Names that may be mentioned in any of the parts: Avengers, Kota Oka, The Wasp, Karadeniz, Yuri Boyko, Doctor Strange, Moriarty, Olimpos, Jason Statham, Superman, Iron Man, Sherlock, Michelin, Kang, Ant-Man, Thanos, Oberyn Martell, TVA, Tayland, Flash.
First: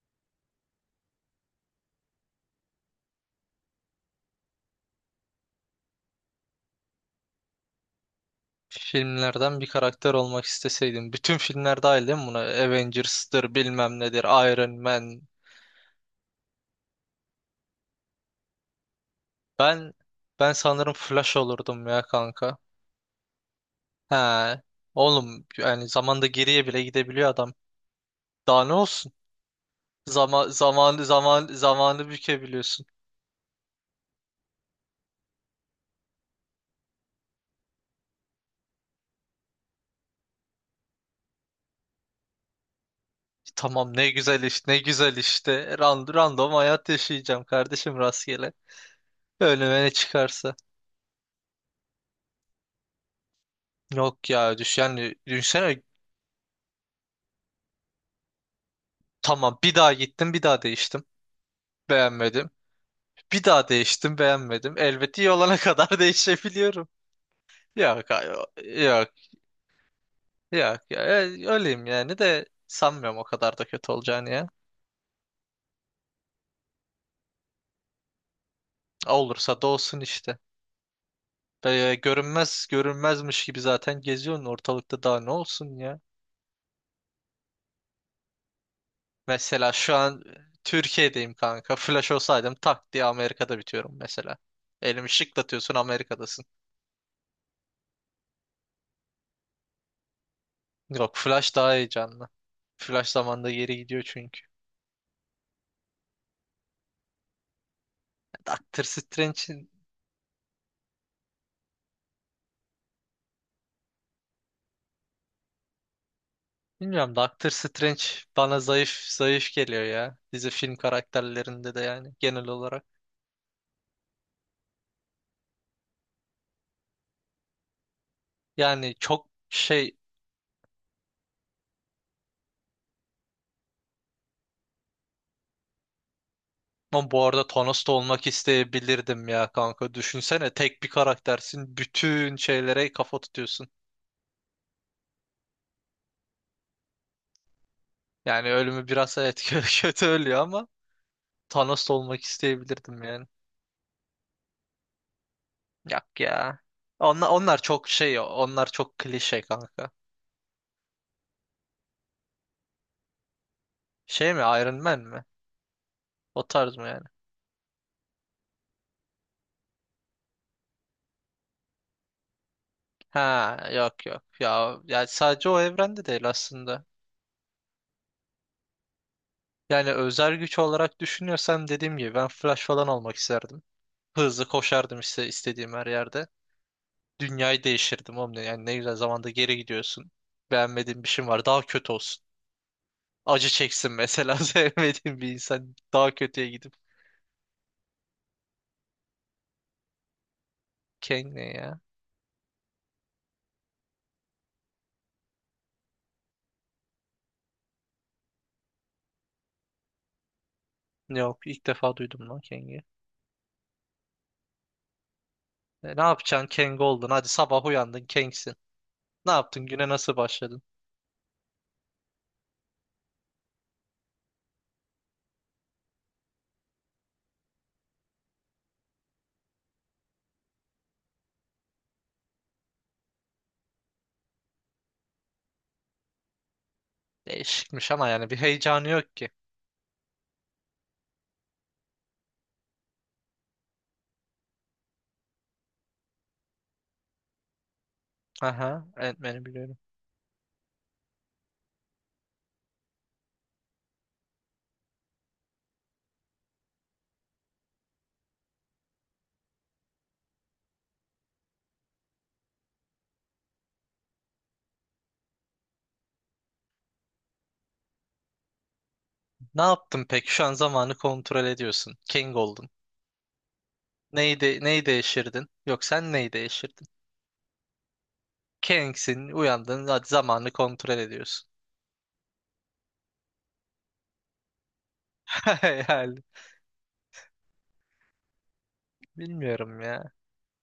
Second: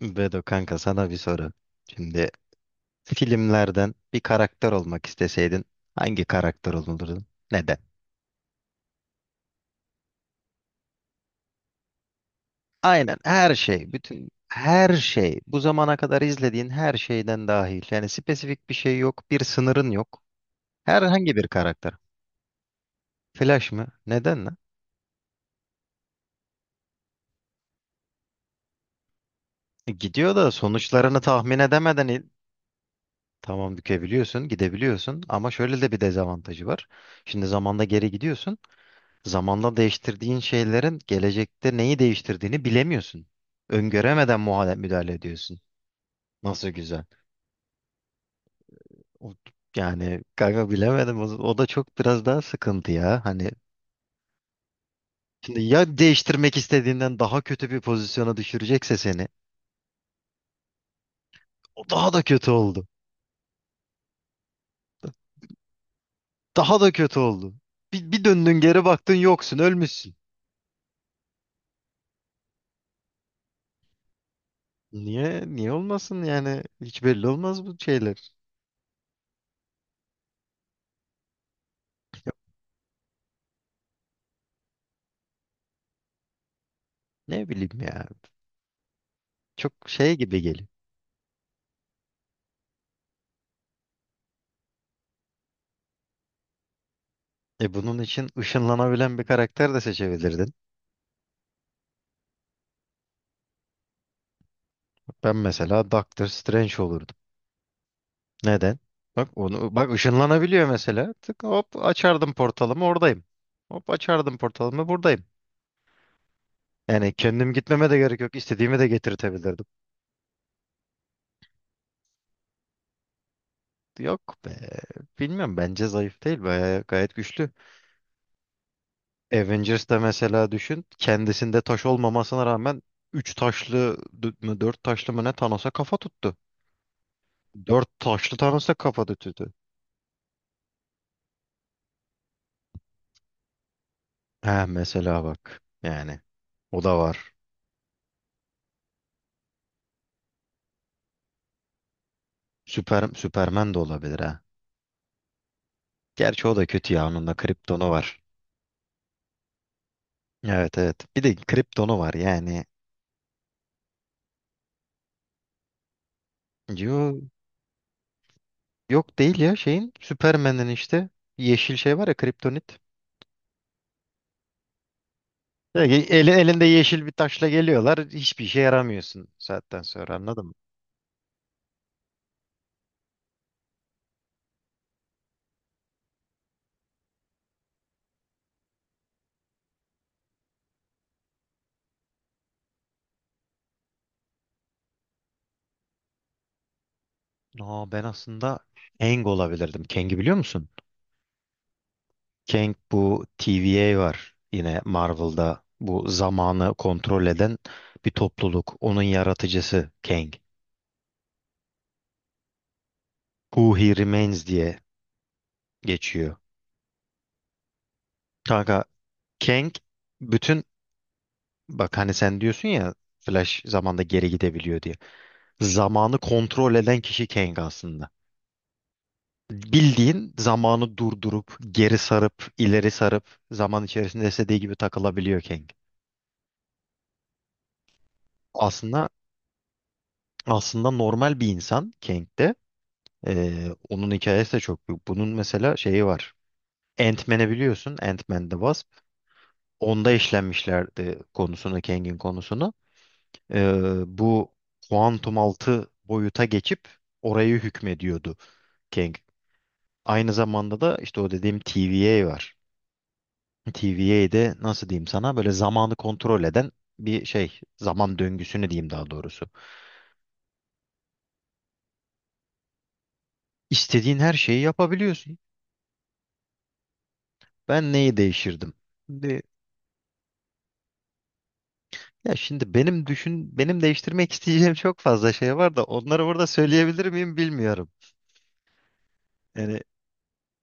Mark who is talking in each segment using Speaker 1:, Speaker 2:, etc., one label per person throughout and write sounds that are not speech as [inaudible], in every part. Speaker 1: Bedo kanka, sana bir soru. Şimdi filmlerden bir karakter olmak isteseydin hangi karakter olurdun? Neden?
Speaker 2: Filmlerden bir karakter olmak isteseydim. Bütün filmler dahil değil mi buna?
Speaker 1: Aynen
Speaker 2: Avengers'tır,
Speaker 1: her şey,
Speaker 2: bilmem
Speaker 1: bütün
Speaker 2: nedir, Iron
Speaker 1: her
Speaker 2: Man.
Speaker 1: şey, bu zamana kadar izlediğin her şeyden dahil. Yani spesifik bir şey yok, bir sınırın
Speaker 2: Ben
Speaker 1: yok.
Speaker 2: ben sanırım
Speaker 1: Herhangi
Speaker 2: Flash
Speaker 1: bir
Speaker 2: olurdum
Speaker 1: karakter.
Speaker 2: ya kanka.
Speaker 1: Flash mı?
Speaker 2: He.
Speaker 1: Neden lan?
Speaker 2: Oğlum yani zamanda geriye bile gidebiliyor adam. Daha ne olsun?
Speaker 1: Gidiyor
Speaker 2: Zaman
Speaker 1: da
Speaker 2: zaman
Speaker 1: sonuçlarını
Speaker 2: zaman
Speaker 1: tahmin edemeden
Speaker 2: zamanı bükebiliyorsun.
Speaker 1: tamam, bükebiliyorsun, gidebiliyorsun ama şöyle de bir dezavantajı var. Şimdi zamanda geri gidiyorsun. Zamanla değiştirdiğin şeylerin gelecekte neyi değiştirdiğini bilemiyorsun.
Speaker 2: Tamam ne
Speaker 1: Öngöremeden
Speaker 2: güzel iş, ne
Speaker 1: müdahale
Speaker 2: güzel
Speaker 1: ediyorsun.
Speaker 2: işte. Random
Speaker 1: Nasıl
Speaker 2: hayat
Speaker 1: güzel.
Speaker 2: yaşayacağım kardeşim, rastgele.
Speaker 1: O-
Speaker 2: Önüme ne
Speaker 1: yani
Speaker 2: çıkarsa.
Speaker 1: kanka, bilemedim. O da çok biraz daha sıkıntı ya. Hani
Speaker 2: Yok ya düş yani
Speaker 1: şimdi
Speaker 2: düşünsene,
Speaker 1: ya değiştirmek istediğinden daha kötü bir pozisyona düşürecekse seni.
Speaker 2: tamam bir daha gittim, bir daha değiştim.
Speaker 1: O daha da
Speaker 2: Beğenmedim.
Speaker 1: kötü oldu.
Speaker 2: Bir daha değiştim, beğenmedim. Elbette iyi olana [laughs] kadar
Speaker 1: Daha
Speaker 2: değişebiliyorum.
Speaker 1: da kötü oldu.
Speaker 2: Yok
Speaker 1: Bir
Speaker 2: ay- yok
Speaker 1: döndün, geri
Speaker 2: Yok
Speaker 1: baktın, yoksun, ölmüşsün.
Speaker 2: ya. Öyleyim yani de sanmıyorum o kadar da kötü olacağını ya.
Speaker 1: Niye? Niye olmasın yani? Hiç belli olmaz bu şeyler.
Speaker 2: Olursa da olsun işte. Böyle görünmezmiş gibi zaten geziyorsun ortalıkta, daha ne olsun ya.
Speaker 1: Ne bileyim ya.
Speaker 2: Mesela
Speaker 1: Çok
Speaker 2: şu
Speaker 1: şey
Speaker 2: an
Speaker 1: gibi geliyor.
Speaker 2: Türkiye'deyim kanka. Flash olsaydım tak diye Amerika'da bitiyorum mesela. Elimi şıklatıyorsun, Amerika'dasın.
Speaker 1: E bunun için ışınlanabilen bir karakter de seçebilirdin.
Speaker 2: Yok, Flash daha heyecanlı. Flash zamanda geri gidiyor çünkü.
Speaker 1: Ben mesela Doctor Strange olurdum. Neden?
Speaker 2: Doctor
Speaker 1: Bak
Speaker 2: Strange.
Speaker 1: onu, bak ışınlanabiliyor mesela. Tık, hop açardım portalımı, oradayım. Hop açardım portalımı, buradayım. Yani
Speaker 2: Bilmiyorum, Doctor
Speaker 1: kendim gitmeme de
Speaker 2: Strange
Speaker 1: gerek yok.
Speaker 2: bana
Speaker 1: İstediğimi de
Speaker 2: zayıf
Speaker 1: getirtebilirdim.
Speaker 2: geliyor ya. Dizi film karakterlerinde de yani genel olarak.
Speaker 1: Yok be. Bilmiyorum, bence zayıf değil. Bayağı gayet güçlü.
Speaker 2: Yani çok şey,
Speaker 1: Avengers'da mesela düşün. Kendisinde taş olmamasına rağmen 3 taşlı d- mı 4 taşlı mı ne, Thanos'a kafa tuttu.
Speaker 2: ama bu arada
Speaker 1: 4
Speaker 2: Thanos'ta olmak
Speaker 1: taşlı Thanos'a kafa
Speaker 2: isteyebilirdim ya
Speaker 1: tuttu.
Speaker 2: kanka. Düşünsene, tek bir karaktersin. Bütün şeylere kafa tutuyorsun.
Speaker 1: Ha mesela bak yani, o da var.
Speaker 2: Yani ölümü biraz, evet, [laughs] kötü ölüyor ama Thanos'ta olmak isteyebilirdim
Speaker 1: Süper,
Speaker 2: yani.
Speaker 1: Süperman de olabilir ha.
Speaker 2: Yok
Speaker 1: Gerçi o
Speaker 2: ya.
Speaker 1: da kötü ya, onun
Speaker 2: Onlar,
Speaker 1: da
Speaker 2: onlar çok
Speaker 1: kriptonu
Speaker 2: şey,
Speaker 1: var.
Speaker 2: onlar çok klişe kanka.
Speaker 1: Evet, evet. Bir de kriptonu var yani.
Speaker 2: Şey mi, Iron Man mi? O tarz mı yani?
Speaker 1: Yo, yok değil ya, şeyin Süpermen'in işte yeşil şey var ya, kriptonit.
Speaker 2: Ha yok, yok ya, yani sadece o evrende değil
Speaker 1: Eli, elinde
Speaker 2: aslında.
Speaker 1: yeşil bir taşla geliyorlar. Hiçbir işe yaramıyorsun saatten
Speaker 2: Yani
Speaker 1: sonra,
Speaker 2: özel
Speaker 1: anladın mı?
Speaker 2: güç olarak düşünüyorsam dediğim gibi ben Flash falan olmak isterdim. Hızlı koşardım işte istediğim her yerde. Dünyayı değiştirdim oğlum, yani ne güzel, zamanda geri gidiyorsun. Beğenmediğin bir şey var, daha kötü olsun. Acı çeksin mesela, [laughs] sevmediğin bir insan daha kötüye gidip.
Speaker 1: Aa, ben aslında Kang olabilirdim. Kang'i biliyor musun?
Speaker 2: Kang ne ya?
Speaker 1: Kang, bu TVA var yine Marvel'da, bu zamanı kontrol eden bir topluluk. Onun yaratıcısı Kang.
Speaker 2: Yok, ilk defa duydum lan Kang'i.
Speaker 1: Who He Remains diye
Speaker 2: Ne
Speaker 1: geçiyor.
Speaker 2: yapacaksın Kang oldun, hadi sabah uyandın Kang'sin.
Speaker 1: Kanka,
Speaker 2: Ne yaptın,
Speaker 1: Kang
Speaker 2: güne nasıl başladın?
Speaker 1: bütün, bak hani sen diyorsun ya Flash zamanda geri gidebiliyor diye. Zamanı kontrol eden kişi Kang aslında. Bildiğin zamanı durdurup, geri sarıp, ileri sarıp zaman içerisinde istediği gibi takılabiliyor Kang.
Speaker 2: Değişikmiş ama yani bir heyecanı
Speaker 1: Aslında
Speaker 2: yok ki.
Speaker 1: aslında normal bir insan Kang de. Onun hikayesi de çok büyük. Bunun mesela şeyi var. Ant-Man'i biliyorsun. Ant-Man The Wasp.
Speaker 2: Aha, Ant-Man'i biliyorum.
Speaker 1: Onda işlenmişlerdi konusunu, Kang'in konusunu. Bu kuantum altı boyuta geçip orayı hükmediyordu Kang. Aynı zamanda da işte o dediğim TVA var. TVA'de, nasıl diyeyim sana, böyle zamanı kontrol eden bir şey. Zaman döngüsünü diyeyim daha doğrusu.
Speaker 2: Ne yaptın peki? Şu an zamanı kontrol ediyorsun. King oldun.
Speaker 1: İstediğin her şeyi
Speaker 2: Neyi
Speaker 1: yapabiliyorsun.
Speaker 2: değiştirdin? Yok sen neyi değiştirdin?
Speaker 1: Ben neyi değişirdim?
Speaker 2: King'sin, uyandın, hadi zamanı kontrol ediyorsun.
Speaker 1: Ya şimdi benim, düşün benim değiştirmek isteyeceğim çok fazla şey var da
Speaker 2: [laughs] Yani
Speaker 1: onları burada söyleyebilir miyim bilmiyorum.
Speaker 2: bilmiyorum
Speaker 1: Yani
Speaker 2: ya.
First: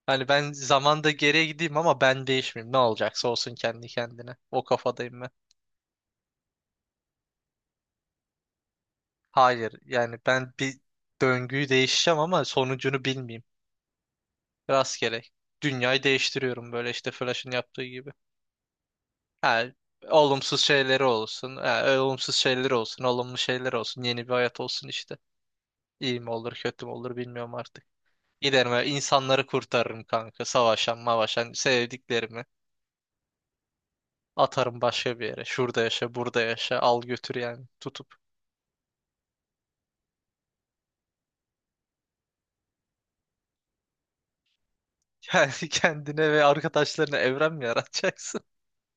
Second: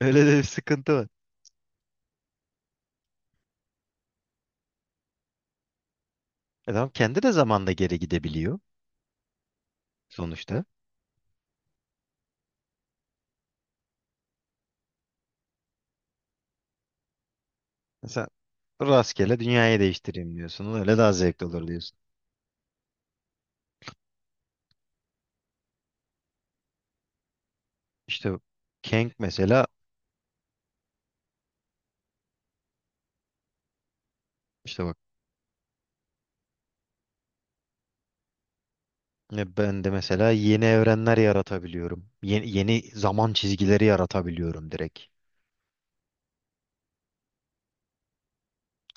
Speaker 1: öyle
Speaker 2: Hani
Speaker 1: de bir
Speaker 2: ben
Speaker 1: sıkıntı var.
Speaker 2: zamanda geriye gideyim ama ben değişmeyeyim. Ne olacaksa olsun kendi kendine. O kafadayım ben.
Speaker 1: Adam kendi de zamanda geri gidebiliyor
Speaker 2: Hayır, yani ben
Speaker 1: sonuçta.
Speaker 2: bir döngüyü değişeceğim ama sonucunu bilmeyeyim. Rastgele. Dünyayı değiştiriyorum böyle işte Flash'ın yaptığı gibi.
Speaker 1: Sen rastgele
Speaker 2: Ha,
Speaker 1: dünyayı değiştireyim
Speaker 2: olumsuz
Speaker 1: diyorsun. Öyle
Speaker 2: şeyleri
Speaker 1: daha zevkli
Speaker 2: olsun.
Speaker 1: olur
Speaker 2: Ha,
Speaker 1: diyorsun.
Speaker 2: olumsuz şeyleri olsun. Olumlu şeyler olsun. Yeni bir hayat olsun işte. İyi mi olur kötü mü olur bilmiyorum artık.
Speaker 1: İşte
Speaker 2: Giderim ve
Speaker 1: Kang
Speaker 2: insanları
Speaker 1: mesela,
Speaker 2: kurtarırım kanka. Savaşan mavaşan sevdiklerimi. Atarım
Speaker 1: işte bak
Speaker 2: başka bir yere. Şurada yaşa, burada yaşa. Al götür yani tutup.
Speaker 1: ya, ben de mesela yeni evrenler yaratabiliyorum. Yeni zaman çizgileri yaratabiliyorum direkt.
Speaker 2: [laughs] Yani kendine ve arkadaşlarına evren mi yaratacaksın?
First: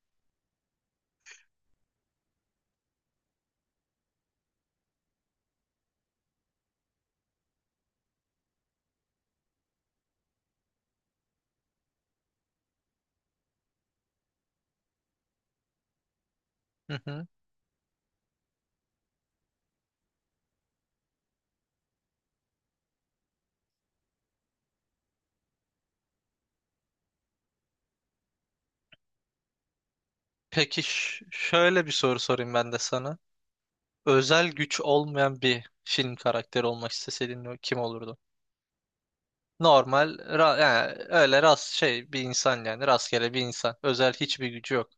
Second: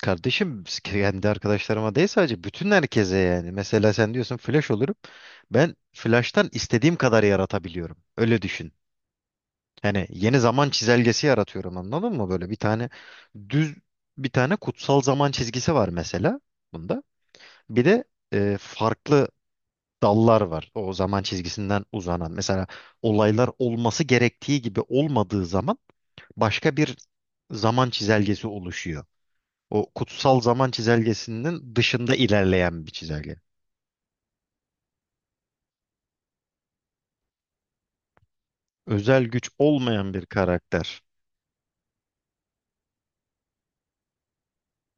Speaker 1: Kardeşim kendi arkadaşlarıma değil, sadece bütün herkese yani. Mesela sen diyorsun flash olurum. Ben flash'tan istediğim kadar yaratabiliyorum. Öyle düşün. Hani yeni zaman çizelgesi yaratıyorum, anladın mı? Böyle bir tane düz bir tane kutsal zaman çizgisi var mesela
Speaker 2: Hı
Speaker 1: bunda.
Speaker 2: hı.
Speaker 1: Bir de farklı dallar var, o zaman çizgisinden uzanan. Mesela olaylar olması gerektiği gibi olmadığı zaman başka bir zaman çizelgesi oluşuyor. O kutsal zaman
Speaker 2: Peki,
Speaker 1: çizelgesinin
Speaker 2: şöyle bir
Speaker 1: dışında
Speaker 2: soru sorayım ben de
Speaker 1: ilerleyen bir
Speaker 2: sana.
Speaker 1: çizelge.
Speaker 2: Özel güç olmayan bir film karakteri olmak isteseydin kim olurdu?
Speaker 1: Özel güç olmayan bir
Speaker 2: Yani
Speaker 1: karakter.
Speaker 2: öyle şey bir insan, yani rastgele bir insan. Özel hiçbir gücü yok.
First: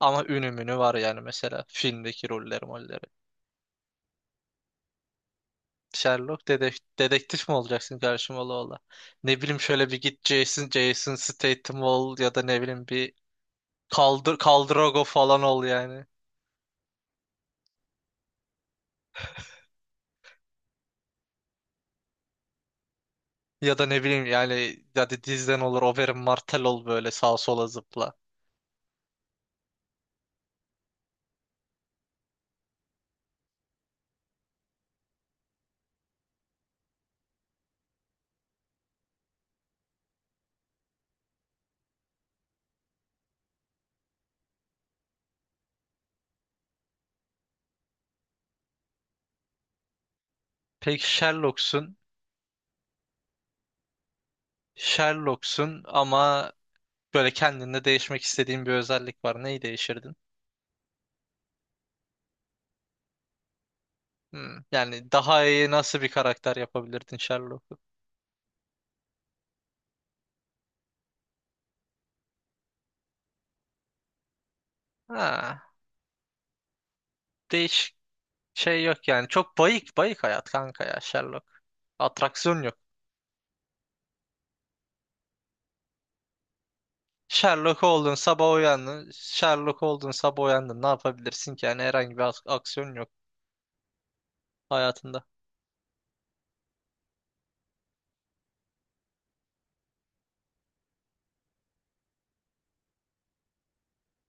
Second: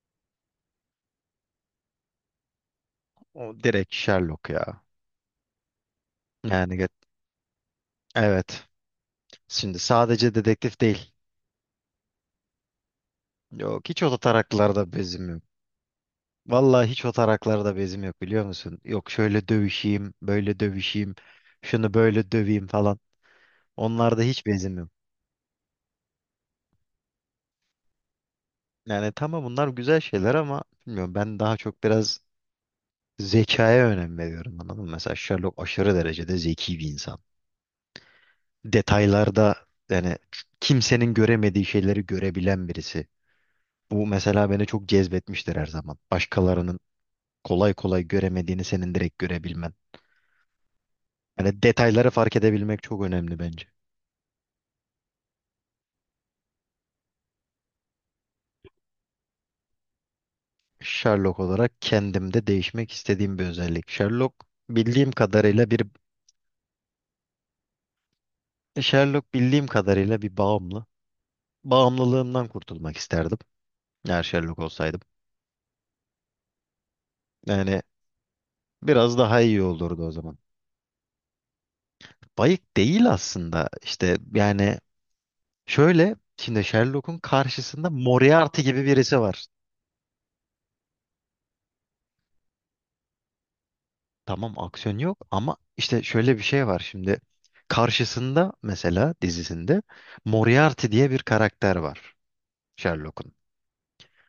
Speaker 2: Ama ünü münü var yani, mesela filmdeki rolleri molleri.
Speaker 1: O direkt Sherlock ya.
Speaker 2: Sherlock
Speaker 1: Yani ge-
Speaker 2: dedektif mi olacaksın karşıma ola
Speaker 1: evet.
Speaker 2: ola? Ne bileyim,
Speaker 1: Şimdi
Speaker 2: şöyle bir git
Speaker 1: sadece dedektif değil.
Speaker 2: Jason Statham ol, ya da ne bileyim bir
Speaker 1: Yok, hiç o taraklarda
Speaker 2: Kaldrogo
Speaker 1: bezim
Speaker 2: falan
Speaker 1: yok.
Speaker 2: ol yani.
Speaker 1: Vallahi hiç o taraklarda bezim yok, biliyor musun? Yok şöyle dövüşeyim, böyle dövüşeyim, şunu böyle döveyim falan.
Speaker 2: Ya da ne
Speaker 1: Onlarda
Speaker 2: bileyim
Speaker 1: hiç bezim
Speaker 2: yani,
Speaker 1: yok.
Speaker 2: hadi dizden olur Oberyn Martell ol, böyle sağa sola zıpla.
Speaker 1: Yani tamam, bunlar güzel şeyler ama bilmiyorum, ben daha çok biraz zekaya önem veriyorum, anladın mı? Mesela Sherlock aşırı derecede zeki bir insan. Detaylarda yani kimsenin göremediği şeyleri görebilen birisi. Bu mesela beni çok cezbetmiştir her zaman. Başkalarının kolay kolay göremediğini senin direkt görebilmen.
Speaker 2: Peki
Speaker 1: Yani
Speaker 2: Sherlock'sun.
Speaker 1: detayları fark edebilmek çok önemli bence.
Speaker 2: Sherlock'sun ama böyle kendinde değişmek istediğin bir özellik var. Neyi değişirdin?
Speaker 1: Sherlock olarak kendimde değişmek istediğim bir özellik.
Speaker 2: Hmm. Yani
Speaker 1: Bildiğim
Speaker 2: daha iyi
Speaker 1: kadarıyla bir
Speaker 2: nasıl bir karakter yapabilirdin Sherlock'u?
Speaker 1: Sherlock bildiğim kadarıyla bir bağımlı. Bağımlılığımdan kurtulmak isterdim. Eğer Sherlock olsaydım.
Speaker 2: Ha,
Speaker 1: Yani
Speaker 2: değiş şey yok
Speaker 1: biraz
Speaker 2: yani.
Speaker 1: daha
Speaker 2: Çok
Speaker 1: iyi
Speaker 2: bayık
Speaker 1: olurdu o
Speaker 2: bayık
Speaker 1: zaman.
Speaker 2: hayat kanka ya, Sherlock. Atraksiyon yok.
Speaker 1: Bayık değil aslında. İşte yani, şöyle şimdi Sherlock'un
Speaker 2: Sherlock
Speaker 1: karşısında
Speaker 2: oldun sabah
Speaker 1: Moriarty gibi
Speaker 2: uyandın.
Speaker 1: birisi var.
Speaker 2: Sherlock oldun sabah uyandın. Ne yapabilirsin ki? Yani herhangi bir aksiyon yok
Speaker 1: Tamam aksiyon
Speaker 2: hayatında.
Speaker 1: yok, ama işte şöyle bir şey var şimdi. Karşısında mesela dizisinde Moriarty diye bir karakter var Sherlock'un.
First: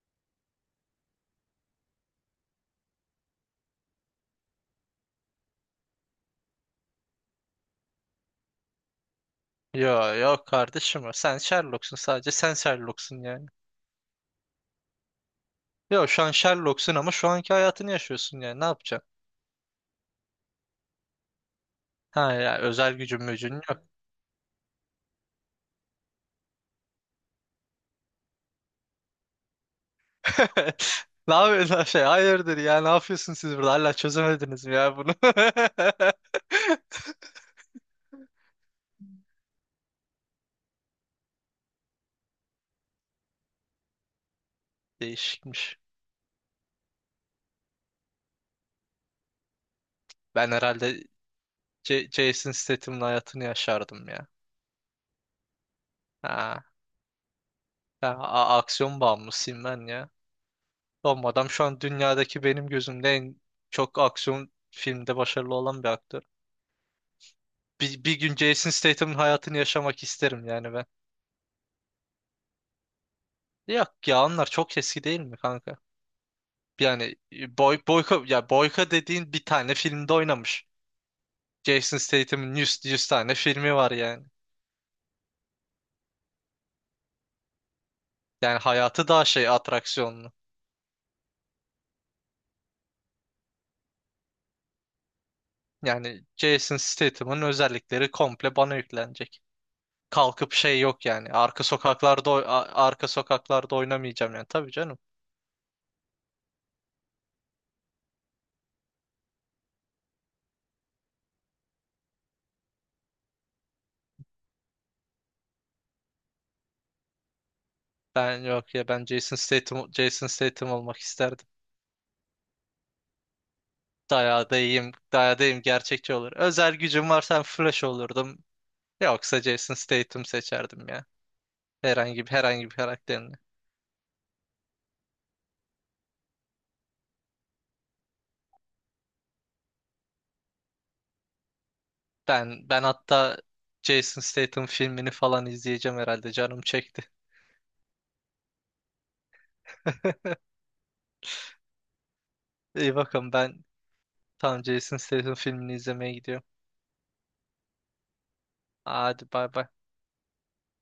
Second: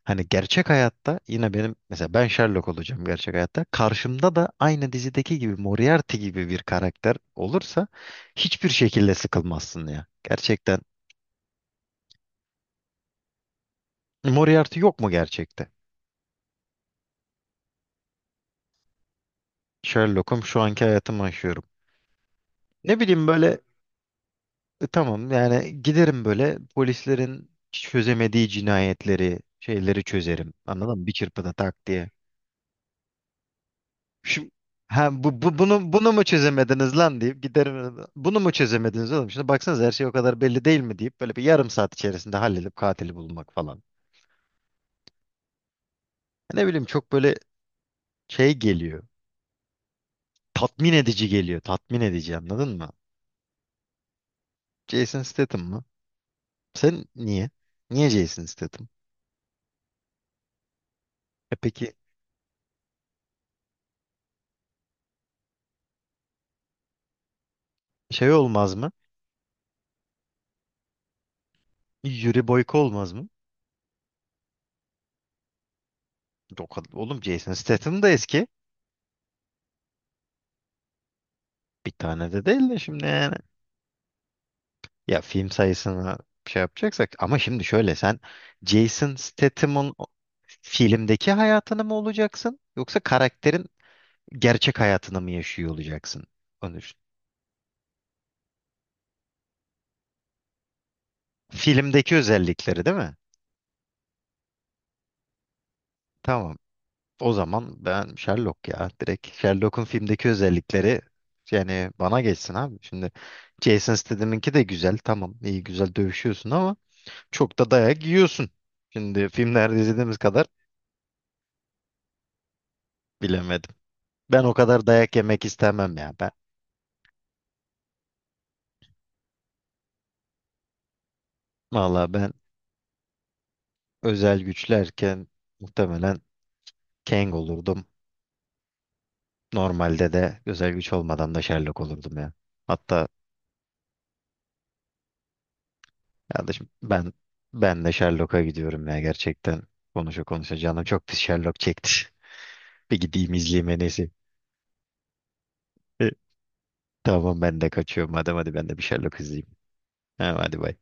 Speaker 1: Hani gerçek hayatta yine benim mesela, ben Sherlock olacağım gerçek hayatta. Karşımda da aynı dizideki gibi Moriarty gibi bir karakter olursa hiçbir şekilde sıkılmazsın ya.
Speaker 2: Yo yok
Speaker 1: Gerçekten
Speaker 2: kardeşim o. Sen Sherlock'sun sadece. Sen Sherlock'sun yani.
Speaker 1: Moriarty yok mu gerçekte?
Speaker 2: Yo, şu an Sherlock'sun ama şu anki hayatını yaşıyorsun yani. Ne yapacaksın?
Speaker 1: Sherlock'um, şu anki hayatımı yaşıyorum.
Speaker 2: Ha ya, özel
Speaker 1: Ne
Speaker 2: gücün
Speaker 1: bileyim
Speaker 2: mücün
Speaker 1: böyle
Speaker 2: yok.
Speaker 1: Tamam, yani giderim, böyle polislerin çözemediği cinayetleri, şeyleri çözerim. Anladın mı?
Speaker 2: [laughs]
Speaker 1: Bir
Speaker 2: Ne
Speaker 1: çırpıda
Speaker 2: yapıyorsun
Speaker 1: tak
Speaker 2: şey?
Speaker 1: diye.
Speaker 2: Hayırdır ya, ne yapıyorsun siz burada? Hala
Speaker 1: Şimdi
Speaker 2: çözemediniz mi ya
Speaker 1: ha,
Speaker 2: bunu?
Speaker 1: bu, bu bunu, mu çözemediniz lan deyip giderim. Bunu mu çözemediniz oğlum? Şimdi baksanız her şey o kadar belli değil mi, deyip böyle bir yarım saat içerisinde halledip katili bulmak falan.
Speaker 2: [laughs] Değişikmiş.
Speaker 1: Ne bileyim çok böyle şey geliyor.
Speaker 2: Ben
Speaker 1: Tatmin
Speaker 2: herhalde
Speaker 1: edici geliyor. Tatmin edici,
Speaker 2: Jason
Speaker 1: anladın mı?
Speaker 2: Statham'ın hayatını yaşardım ya.
Speaker 1: Jason Statham mı?
Speaker 2: Ha,
Speaker 1: Sen niye? Niye Jason Statham?
Speaker 2: aksiyon bağımlısıyım ben ya. Oğlum adam
Speaker 1: E
Speaker 2: şu an
Speaker 1: peki
Speaker 2: dünyadaki benim gözümde en çok aksiyon filmde başarılı olan bir aktör. Bir
Speaker 1: şey
Speaker 2: gün Jason
Speaker 1: olmaz mı?
Speaker 2: Statham'ın hayatını yaşamak isterim yani ben.
Speaker 1: Yuri Boyko olmaz mı?
Speaker 2: Yok ya, onlar çok eski değil mi kanka?
Speaker 1: O,
Speaker 2: Yani
Speaker 1: oğlum Jason Statham da
Speaker 2: boyka,
Speaker 1: eski.
Speaker 2: ya boyka dediğin bir tane filmde oynamış.
Speaker 1: Bir
Speaker 2: Jason
Speaker 1: tane de
Speaker 2: Statham'ın
Speaker 1: değil de
Speaker 2: 100, 100
Speaker 1: şimdi
Speaker 2: tane
Speaker 1: yani.
Speaker 2: filmi var yani.
Speaker 1: Ya film sayısını şey yapacaksak, ama şimdi şöyle, sen
Speaker 2: Yani hayatı
Speaker 1: Jason
Speaker 2: daha şey,
Speaker 1: Statham'ın
Speaker 2: atraksiyonlu.
Speaker 1: filmdeki hayatını mı olacaksın yoksa karakterin gerçek hayatını mı yaşıyor
Speaker 2: Yani
Speaker 1: olacaksın? Onu
Speaker 2: Jason
Speaker 1: düşün.
Speaker 2: Statham'ın özellikleri komple bana yüklenecek. Kalkıp şey yok yani. Arka
Speaker 1: Filmdeki
Speaker 2: sokaklarda
Speaker 1: özellikleri değil
Speaker 2: arka
Speaker 1: mi?
Speaker 2: sokaklarda oynamayacağım yani. Tabii canım.
Speaker 1: Tamam. O zaman ben Sherlock ya. Direkt Sherlock'un filmdeki özellikleri yani bana geçsin abi. Şimdi Jason Statham'ınki de güzel. Tamam iyi, güzel dövüşüyorsun ama çok da dayak
Speaker 2: Ben
Speaker 1: yiyorsun.
Speaker 2: yok ya, ben
Speaker 1: Şimdi filmlerde izlediğimiz
Speaker 2: Jason
Speaker 1: kadar
Speaker 2: Statham olmak isterdim.
Speaker 1: bilemedim. Ben
Speaker 2: Dayağı
Speaker 1: o
Speaker 2: da
Speaker 1: kadar
Speaker 2: iyiyim.
Speaker 1: dayak
Speaker 2: Dayağı da
Speaker 1: yemek
Speaker 2: iyiyim.
Speaker 1: istemem
Speaker 2: Gerçekçi
Speaker 1: ya ben.
Speaker 2: olur. Özel gücüm varsa Flash olurdum. Yoksa Jason Statham seçerdim ya.
Speaker 1: Valla ben
Speaker 2: Herhangi bir karakterin.
Speaker 1: özel güçlerken muhtemelen Kang olurdum. Normalde de özel güç olmadan da Sherlock olurdum ya.
Speaker 2: Ben
Speaker 1: Hatta
Speaker 2: hatta Jason Statham filmini falan izleyeceğim herhalde. Canım
Speaker 1: kardeşim,
Speaker 2: çekti.
Speaker 1: ben de Sherlock'a gidiyorum ya gerçekten. Konuşa
Speaker 2: [laughs]
Speaker 1: konuşa canım çok pis Sherlock çekti. [laughs]
Speaker 2: İyi
Speaker 1: Bir
Speaker 2: bakın,
Speaker 1: gideyim
Speaker 2: ben
Speaker 1: izleyeyim en iyisi.
Speaker 2: tam Jason Statham filmini
Speaker 1: E,
Speaker 2: izlemeye gidiyorum.
Speaker 1: Tamam, ben de kaçıyorum. Madem hadi ben de bir Sherlock
Speaker 2: Hadi
Speaker 1: izleyeyim.
Speaker 2: bay bay.
Speaker 1: Ha, hadi bay.